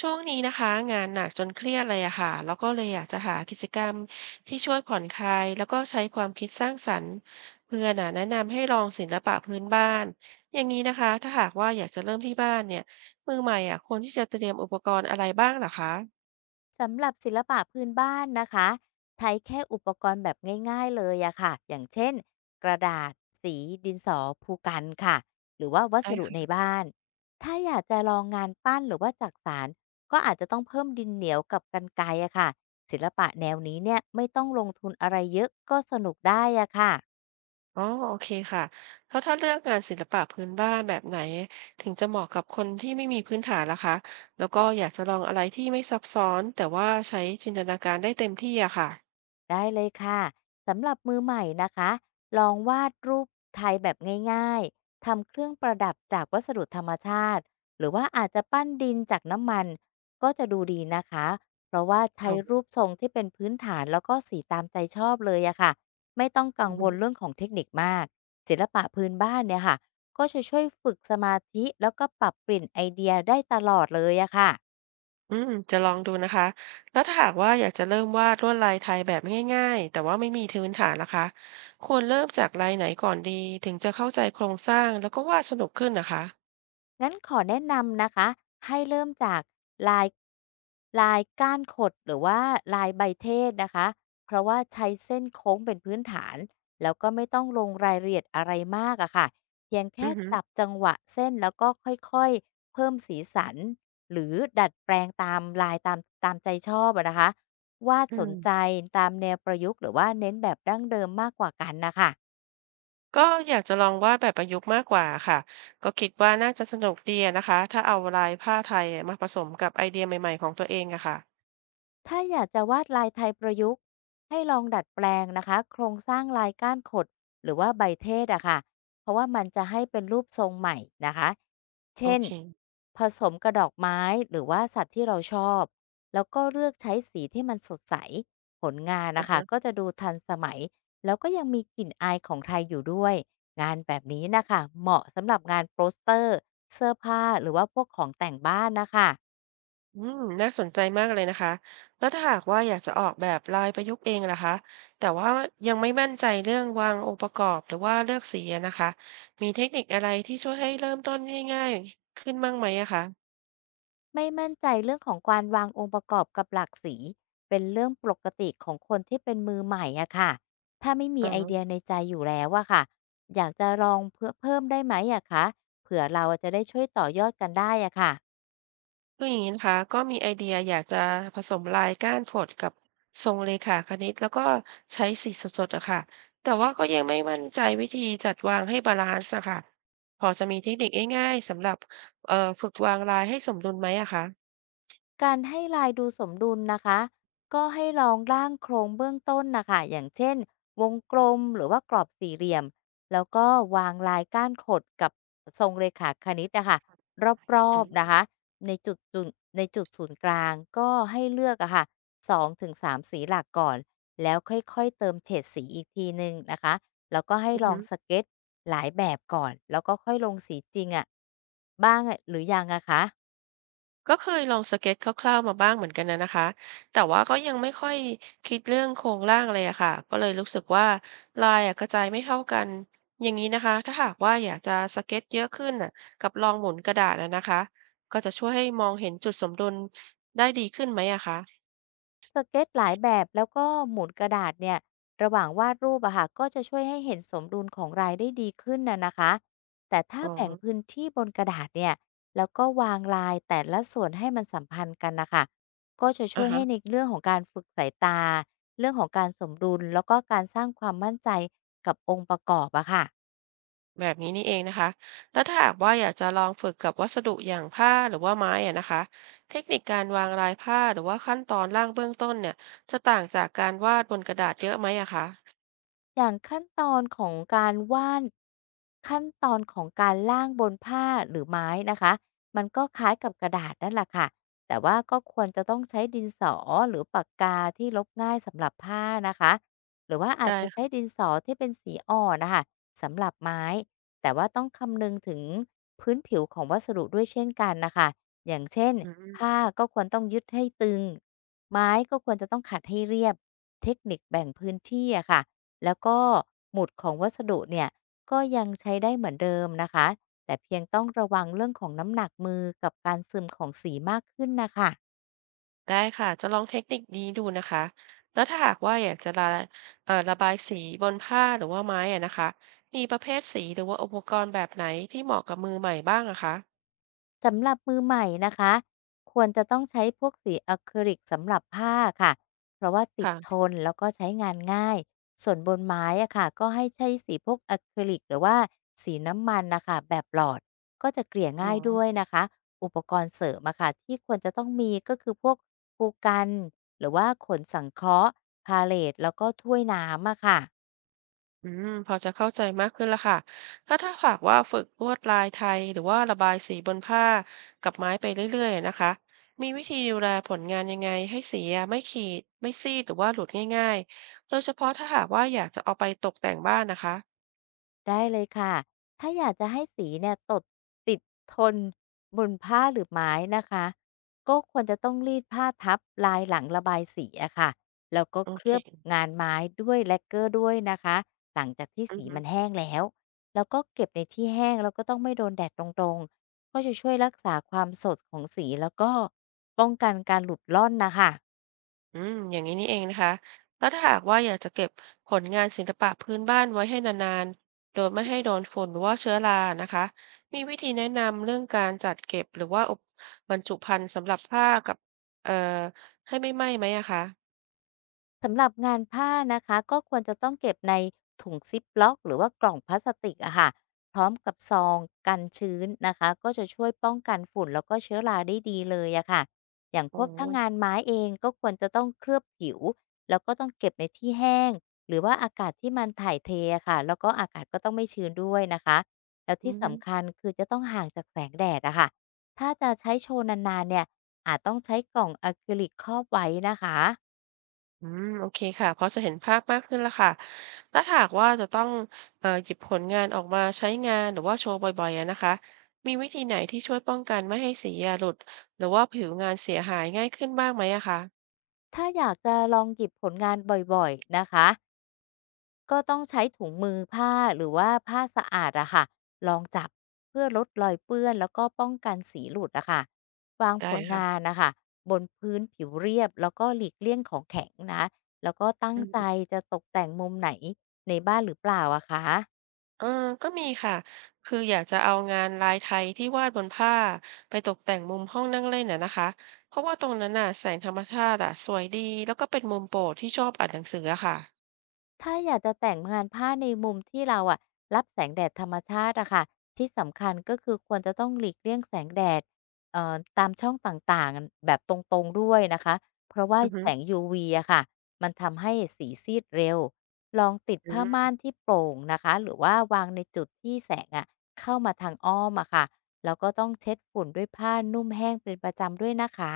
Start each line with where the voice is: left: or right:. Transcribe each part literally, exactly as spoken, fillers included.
right: ช่วงนี้นะคะงานหนักจนเครียดเลยอะค่ะแล้วก็เลยอยากจะหากิจกรรมที่ช่วยผ่อนคลายแล้วก็ใช้ความคิดสร้างสรรค์เพื่อนอะแนะนำให้ลองศิลปะพื้นบ้านอย่างนี้นะคะถ้าหากว่าอยากจะเริ่มที่บ้านเนี่ยมือใหม่อะควรที่จะเตรียมอุปกรณ์อะไรบ้างเหรอคะ
left: สำหรับศิลปะพื้นบ้านนะคะใช้แค่อุปกรณ์แบบง่ายๆเลยอะค่ะอย่างเช่นกระดาษสีดินสอภูกันค่ะหรือว่าวัส
right: ได้
left: ดุใน
right: ค่ะ
left: บ้านถ้าอยากจะลองงานปั้นหรือว่าจักสานก็อาจจะต้องเพิ่มดินเหนียวกับกันไกรอะค่ะศิลปะแนวนี้เนี่ยไม่ต้องลงทุนอะไรเยอะก็สนุกได้อะค่ะ
right: อ๋อโอเคค่ะแล้วถ้าเลือกงานศิลปะพื้นบ้านแบบไหนถึงจะเหมาะกับคนที่ไม่มีพื้นฐานล่ะคะแล้วก็อยากจะลองอะไรที่ไม่ซับซ้อนแต่ว่าใช้จินตนาการได้เต็มที่อะค่ะ
left: ได้เลยค่ะสำหรับมือใหม่นะคะลองวาดรูปไทยแบบง่ายๆทำเครื่องประดับจากวัสดุธรรมชาติหรือว่าอาจจะปั้นดินจากน้ำมันก็จะดูดีนะคะเพราะว่า
right: อ
left: ใช้
right: ๋
left: รูปทรงที่เป็นพื้นฐานแล้วก็สีตามใจชอบเลยอะค่ะไม่ต้องกังวล
right: อ
left: เรื่องของเทคนิคมากศิลปะพื้นบ้านเนี่ยค่ะก็จะช่วยฝึกสมาธิแล้วก็ปรับเปลี่ยนไอเดียได้ตลอดเลยอะค่ะ
right: อืมจะลองดูนะคะแล้วถ้าหากว่าอยากจะเริ่มวาดลวดลายไทยแบบง่ายๆแต่ว่าไม่มีพื้นฐานละคะควรเริ่มจากลายไหนก่อนดีถึงจะเข้าใจโครงสร้างแล้วก็วาดสนุกขึ้นนะคะ
left: งั้นขอแนะนำนะคะให้เริ่มจากลายลายก้านขดหรือว่าลายใบเทศนะคะเพราะว่าใช้เส้นโค้งเป็นพื้นฐานแล้วก็ไม่ต้องลงรายละเอียดอะไรมากอะค่ะเพียง
right: อื
left: แค่
right: อหือ
left: จับจังหวะเส้นแล้วก็ค่อยๆเพิ่มสีสันหรือดัดแปลงตามลายตามตามใจชอบอะนะคะวาด
right: อื
left: สน
right: ม
left: ใจตามแนวประยุกต์หรือว่าเน้นแบบดั้งเดิมมากกว่ากันนะคะ
right: ก็อยากจะลองวาดแบบประยุกต์มากกว่าค่ะก็คิดว่าน่าจะสนุกดีอะนะคะถ้าเอาลายผ้าไทยมาผสมกับไอเดียใหม่ๆของตัวเองอะค่ะ
left: ถ้าอยากจะวาดลายไทยประยุกต์ให้ลองดัดแปลงนะคะโครงสร้างลายก้านขดหรือว่าใบเทศอะค่ะเพราะว่ามันจะให้เป็นรูปทรงใหม่นะคะ
right: โอ
left: เช่น
right: เค
left: ผสมกระดอกไม้หรือว่าสัตว์ที่เราชอบแล้วก็เลือกใช้สีที่มันสดใสผลงาน
right: อ่ะ
left: นะคะ
right: ฮะ
left: ก็จะดูทันสมัยแล้วก็ยังมีกลิ่นอายของไทยอยู่ด้วยงานแบบนี้นะคะเหมาะสำหรับงานโปสเตอร์เสื้อผ้าหรือว่าพวกของแต่งบ้านนะคะ
right: อืมน่าสนใจมากเลยนะคะแล้วถ้าหากว่าอยากจะออกแบบลายประยุกต์เองล่ะคะแต่ว่ายังไม่มั่นใจเรื่องวางองค์ประกอบหรือว่าเลือกสีอะนะคะมีเทคนิคอะไรที่ช่วยให้เริ่มต้นง่ายๆขึ้นบ้างไหมอะคะ
left: ไม่มั่นใจเรื่องของการวางองค์ประกอบกับหลากสีเป็นเรื่องปกติของคนที่เป็นมือใหม่อะค่ะถ้าไม่มี
right: อ๋อ
left: ไอเดียในใจอยู่แล้วอะค่ะอยากจะลองเพื่อเพิ่มได้ไหมอะคะเผื่อเราจะได้ช่วยต่อยอดกันได้อะค่ะ
right: คืออย่างนี้นะคะก็มีไอเดียอยากจะผสมลายก้านขดกับทรงเรขาคณิตแล้วก็ใช้สีสดๆอะค่ะแต่ว่าก็ยังไม่มั่นใจวิธีจัดวางให้บาลานซ์อะค่ะพอจะมีเทคนิคง่ายๆสำหรับเอ่อฝึกวางลายให้สมดุลไหมอะคะ
left: การให้ลายดูสมดุลนะคะก็ให้ลองร่างโครงเบื้องต้นนะคะอย่างเช่นวงกลมหรือว่ากรอบสี่เหลี่ยมแล้วก็วางลายก้านขดกับทรงเรขาคณิตนะคะรอ
right: อื
left: บๆ
right: ม
left: นะคะในจุดจุดในจุดศูนย์กลางก็ให้เลือกอะค่ะสองถึงสามสีหลักก่อนแล้วค่อยๆเติมเฉดสีอีกทีหนึ่งนะคะแล้วก็ให้
right: อือ
left: ลอ
right: ฮึ
left: งสเก็ตหลายแบบก่อนแล้วก็ค่อยลงสีจริงอะบ้างอะหรือยังอะคะ
right: ก็เคยลองสเก็ตคร่าวๆมาบ้างเหมือนกันนะนะคะแต่ว่าก็ยังไม่ค่อยคิดเรื่องโครงร่างเลยอะค่ะก็เลยรู้สึกว่าลายอะกระจายไม่เท่ากันอย่างนี้นะคะถ้าหากว่าอยากจะสเก็ตเยอะขึ้นน่ะกับลองหมุนกระดาษอะนะคะก็จะช่วยให้มองเห็นจุดสมดุลได้ดีขึ้นไหมอะคะ
left: สเก็ตหลายแบบแล้วก็หมุนกระดาษเนี่ยระหว่างวาดรูปอะค่ะก็จะช่วยให้เห็นสมดุลของรายได้ดีขึ้นน่ะนะคะแต่ถ้า
right: อ๋อ
left: แบ่งพื้นที่บนกระดาษเนี่ยแล้วก็วางลายแต่ละส่วนให้มันสัมพันธ์กันนะคะก็จะช่
right: อะ
left: วย
right: ฮะ
left: ให้ในเรื่องของการฝึกสายตาเรื่องของการสมดุลแล้วก็การสร้างความมั่นใจกับองค์ประกอบอะค่ะ
right: แบบนี้นี่เองนะคะ แล้วถ้าหากว่าอยากจะลองฝึกกับวัสดุอย่างผ้าหรือว่าไม้อะนะคะ เทคนิคการวางลายผ้าหรือว่าขั้นตอนร่างเบื้องต้นเนี่ยจะต่างจากการวาดบนกระดาษเยอะไหมอะคะ
left: อย่างขั้นตอนของการวาดขั้นตอนของการร่างบนผ้าหรือไม้นะคะมันก็คล้ายกับกระดาษนั่นแหละค่ะแต่ว่าก็ควรจะต้องใช้ดินสอหรือปากกาที่ลบง่ายสำหรับผ้านะคะหรือว่าอาจ
right: ได้
left: จะใช้
right: ค่ะ
left: ดินสอที่เป็นสีอ่อนนะคะสำหรับไม้แต่ว่าต้องคำนึงถึงพื้นผิวของวัสดุด้วยเช่นกันนะคะอย่างเช่น
right: อืม
left: ผ้าก็ควรต้องยึดให้ตึงไม้ก็ควรจะต้องขัดให้เรียบเทคนิคแบ่งพื้นที่อะค่ะ แล้วก็หมุดของวัสดุเนี่ยก็ยังใช้ได้เหมือนเดิมนะคะแต่เพียงต้องระวังเรื่องของน้ำหนักมือกับการซึมของสีมากขึ้นนะคะ
right: ได้ค่ะจะลองเทคนิคนี้ดูนะคะแล้วถ้าหากว่าอยากจะระเอ่อระบายสีบนผ้าหรือว่าไม้อะนะคะมีประเภทสีหรือว่าอุปกรณ์แบบไหนที่เหมาะกับมือใหม่บ้างอะคะ
left: สำหรับมือใหม่นะคะควรจะต้องใช้พวกสีอะคริลิกสำหรับผ้าค่ะเพราะว่าติดท
right: ค่ะ
left: นแล้วก็ใช้งานง่ายส่วนบนไม้อะค่ะก็ให้ใช้สีพวกอะคริลิกหรือว่าสีน้ำมันนะคะแบบหลอดก็จะเกลี่ย
right: อ๋อ
left: ง่ายด้วยนะคะอุปกรณ์เสริมอะค่ะที่ควรจะต้องมีก็คือพวกภูกันหรือว่าขนสังเคราะห์พาเลตแล้วก็ถ้วยน้ำอะค่ะ
right: อืมพอจะเข้าใจมากขึ้นแล้วค่ะ ถ้าถ้าหากว่าฝึกลวดลายไทยหรือว่าระบายสีบนผ้ากับไม้ไปเรื่อยๆนะคะ มีวิธีดูแลผลงานยังไงให้สีอะไม่ขีดไม่ซีดหรือว่าหลุดง่ายๆโดยเฉพาะถ้าหากว่าอยากจะเอาไปตกแต่งบ้านนะคะ
left: ได้เลยค่ะถ้าอยากจะให้สีเนี่ยตดติดทนบนผ้าหรือไม้นะคะก็ควรจะต้องรีดผ้าทับลายหลังระบายสีอะค่ะ แล้วก็
right: โอ
left: เค
right: เค
left: ลือบงานไม้ด้วยแลกเกอร์ด้วยนะคะหลังจากที่
right: อือ
left: สี
right: ฮึ
left: มันแห้งแล้ว แล้วก็เก็บในที่แห้งแล้วก็ต้องไม่โดนแดดตรงๆก็จะช่วยรักษาความสดของสีแล้วก็ป้องกันการหลุดร่อนนะคะ
right: อืมอย่างนี้นี่เองนะคะแล้วถ้าหากว่าอยากจะเก็บผลงานศิลปะพื้นบ้านไว้ให้นานๆโดยไม่ให้โดนฝุ่นหรือว่าเชื้อรานะคะมีวิธีแนะนำเรื่องการจัดเก็บหรือว่าอบบรรจุภัณฑ์สำหรับผ้ากับเอ่อให้ไม่ไหม้ไหมอะคะ
left: สำหรับงานผ้านะคะก็ควรจะต้องเก็บในถุงซิปล็อกหรือว่ากล่องพลาสติกอะค่ะพร้อมกับซองกันชื้นนะคะก็จะช่วยป้องกันฝุ่นแล้วก็เชื้อราได้ดีเลยอะค่ะอย่างพ
right: อ๋อ
left: วกถ้างานไม้เองก็ควรจะต้องเคลือบผิวแล้วก็ต้องเก็บในที่แห้งหรือว่าอากาศที่มันถ่ายเทอะค่ะแล้วก็อากาศก็ต้องไม่ชื้นด้วยนะคะแล้ว
right: อื
left: ที่
right: อ
left: สำคัญคือจะต้องห่างจากแสงแดดอะค่ะถ้าจะใช้โชว์นานๆเนี่ยอาจต้องใช้กล่องอะคริลิกครอบไว้นะคะ
right: อืมโอเคค่ะพอจะเห็นภาพมากขึ้นแล้วค่ะถ้าหากว่าจะต้องเอ่อหยิบผลงานออกมาใช้งานหรือว่าโชว์บ่อยๆอะนะคะมีวิธีไหนที่ช่วยป้องกันไม่ให้สีอะหลุดหรือว่าผิวงานเสียหายง่ายขึ้นบ้างไหมอะคะ
left: ถ้าอยากจะลองหยิบผลงานบ่อยๆนะคะก็ต้องใช้ถุงมือผ้าหรือว่าผ้าสะอาดอะค่ะลองจับเพื่อลดรอยเปื้อนแล้วก็ป้องกันสีหลุดอะค่ะวางผ
right: ได้
left: ลงา
right: ค่ะ
left: นนะคะบนพื้นผิวเรียบแล้วก็หลีกเลี่ยงของแข็งนะแล้วก็ตั้ง
right: อื
left: ใจ
right: ม
left: จะตกแต่งมุมไหนในบ้านหรือเปล่าอะคะ
right: เออก็มีค่ะคืออยากจะเอางานลายไทยที่วาดบนผ้าไปตกแต่งมุมห้องนั่งเล่นอะนะคะเพราะว่าตรงนั้นน่ะแสงธรรมชาติอะสวยดีแล้วก็เป็นมุมโปรดที่ชอบอ่านหนังสืออะค่ะ
left: ถ้าอยากจะแต่งงานผ้าในมุมที่เราอะรับแสงแดดธรรมชาติอะค่ะที่สำคัญก็คือควรจะต้องหลีกเลี่ยงแสงแดดเอ่อตามช่องต่างๆแบบตรงๆด้วยนะคะเพราะว่า
right: อือฮึ
left: แสง ยู วี อะค่ะมันทำให้สีซีดเร็วลองติด
right: อื
left: ผ้า
right: ม
left: ม่านที่โปร่งนะคะหรือว่าวางในจุดที่แสงอะเข้ามาทางอ้อมอะค่ะแล้วก็ต้องเช็ดฝุ่นด้วยผ้านุ่มแห้งเป็นประจำด้วยนะคะ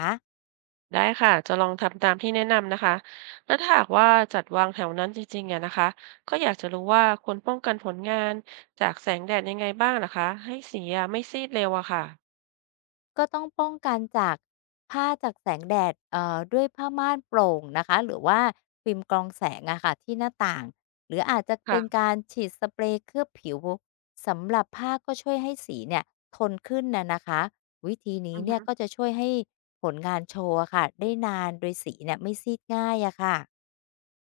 right: ได้ค่ะจะลองทำตามที่แนะนำนะคะแล้วถ้าหากว่าจัดวางแถวนั้นจริงๆอะนะคะก็อยากจะรู้ว่าควรป้องกันผลงานจากแสงแดดยังไงบ้างนะคะให้สีอะไม่ซีดเร็วอะค่ะ
left: ก็ต้องป้องกันจากผ้าจากแสงแดดเอ่อด้วยผ้าม่านโปร่งนะคะหรือว่าฟิล์มกรองแสงอะค่ะที่หน้าต่างหรืออาจจะ
right: ค่ะ
left: เป็นการฉีดสเปรย์เคลือบผิวสำหรับผ้าก็ช่วยให้สีเนี่ยทนขึ้นนะนะคะวิธีนี้
right: อือ
left: เนี่
right: ฮึ
left: ยก็จะช่วยให้ผลงานโชว์อะค่ะได้นานโดยสีเนี่ยไม่ซีดง่ายอะค่ะ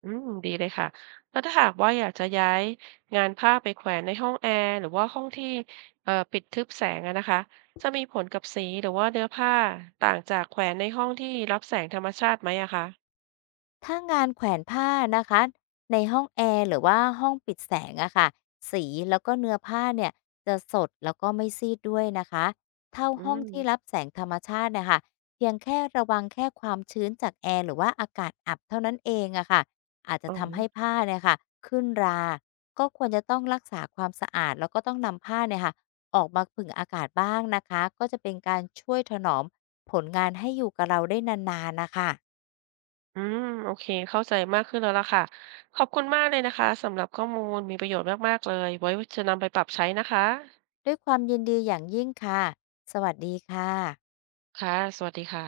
right: อืมดีเลยค่ะแล้วถ้าหากว่าอยากจะย้ายงานผ้าไปแขวนในห้องแอร์หรือว่าห้องที่เอ่อปิดทึบแสงอะนะคะจะมีผลกับสีหรือว่าเนื้อผ้าต่างจากแขวนในห้องที่รับแสงธรรมชาติไหมอะคะ
left: ถ้างานแขวนผ้านะคะในห้องแอร์หรือว่าห้องปิดแสงอะค่ะสีแล้วก็เนื้อผ้าเนี่ยจะสดแล้วก็ไม่ซีดด้วยนะคะเท่า
right: อื
left: ห้อง
right: ม
left: ที่รับแสงธรรมชาตินะคะเพียงแค่ระวังแค่ความชื้นจากแอร์หรือว่าอากาศอับเท่านั้นเองอะค่ะอาจจะ
right: อ๋อ
left: ทำให้ผ้าเนี่ยค่ะขึ้นราก็ควรจะต้องรักษาความสะอาดแล้วก็ต้องนำผ้าเนี่ยค่ะออกมาผึ่งอากาศบ้างนะคะก็จะเป็นการช่วยถนอมผลงานให้อยู่กับเราได้นานๆนะคะ
right: อืมโอเคเข้าใจมากขึ้นแล้วล่ะค่ะขอบคุณมากเลยนะคะสำหรับข้อมูลมีประโยชน์มากๆเลยไว้จะนำไปปรับใช้นะคะ
left: ด้วยความยินดีอย่างยิ่งค่ะ สวัสดีค่ะ
right: ค่ะสวัสดีค่ะ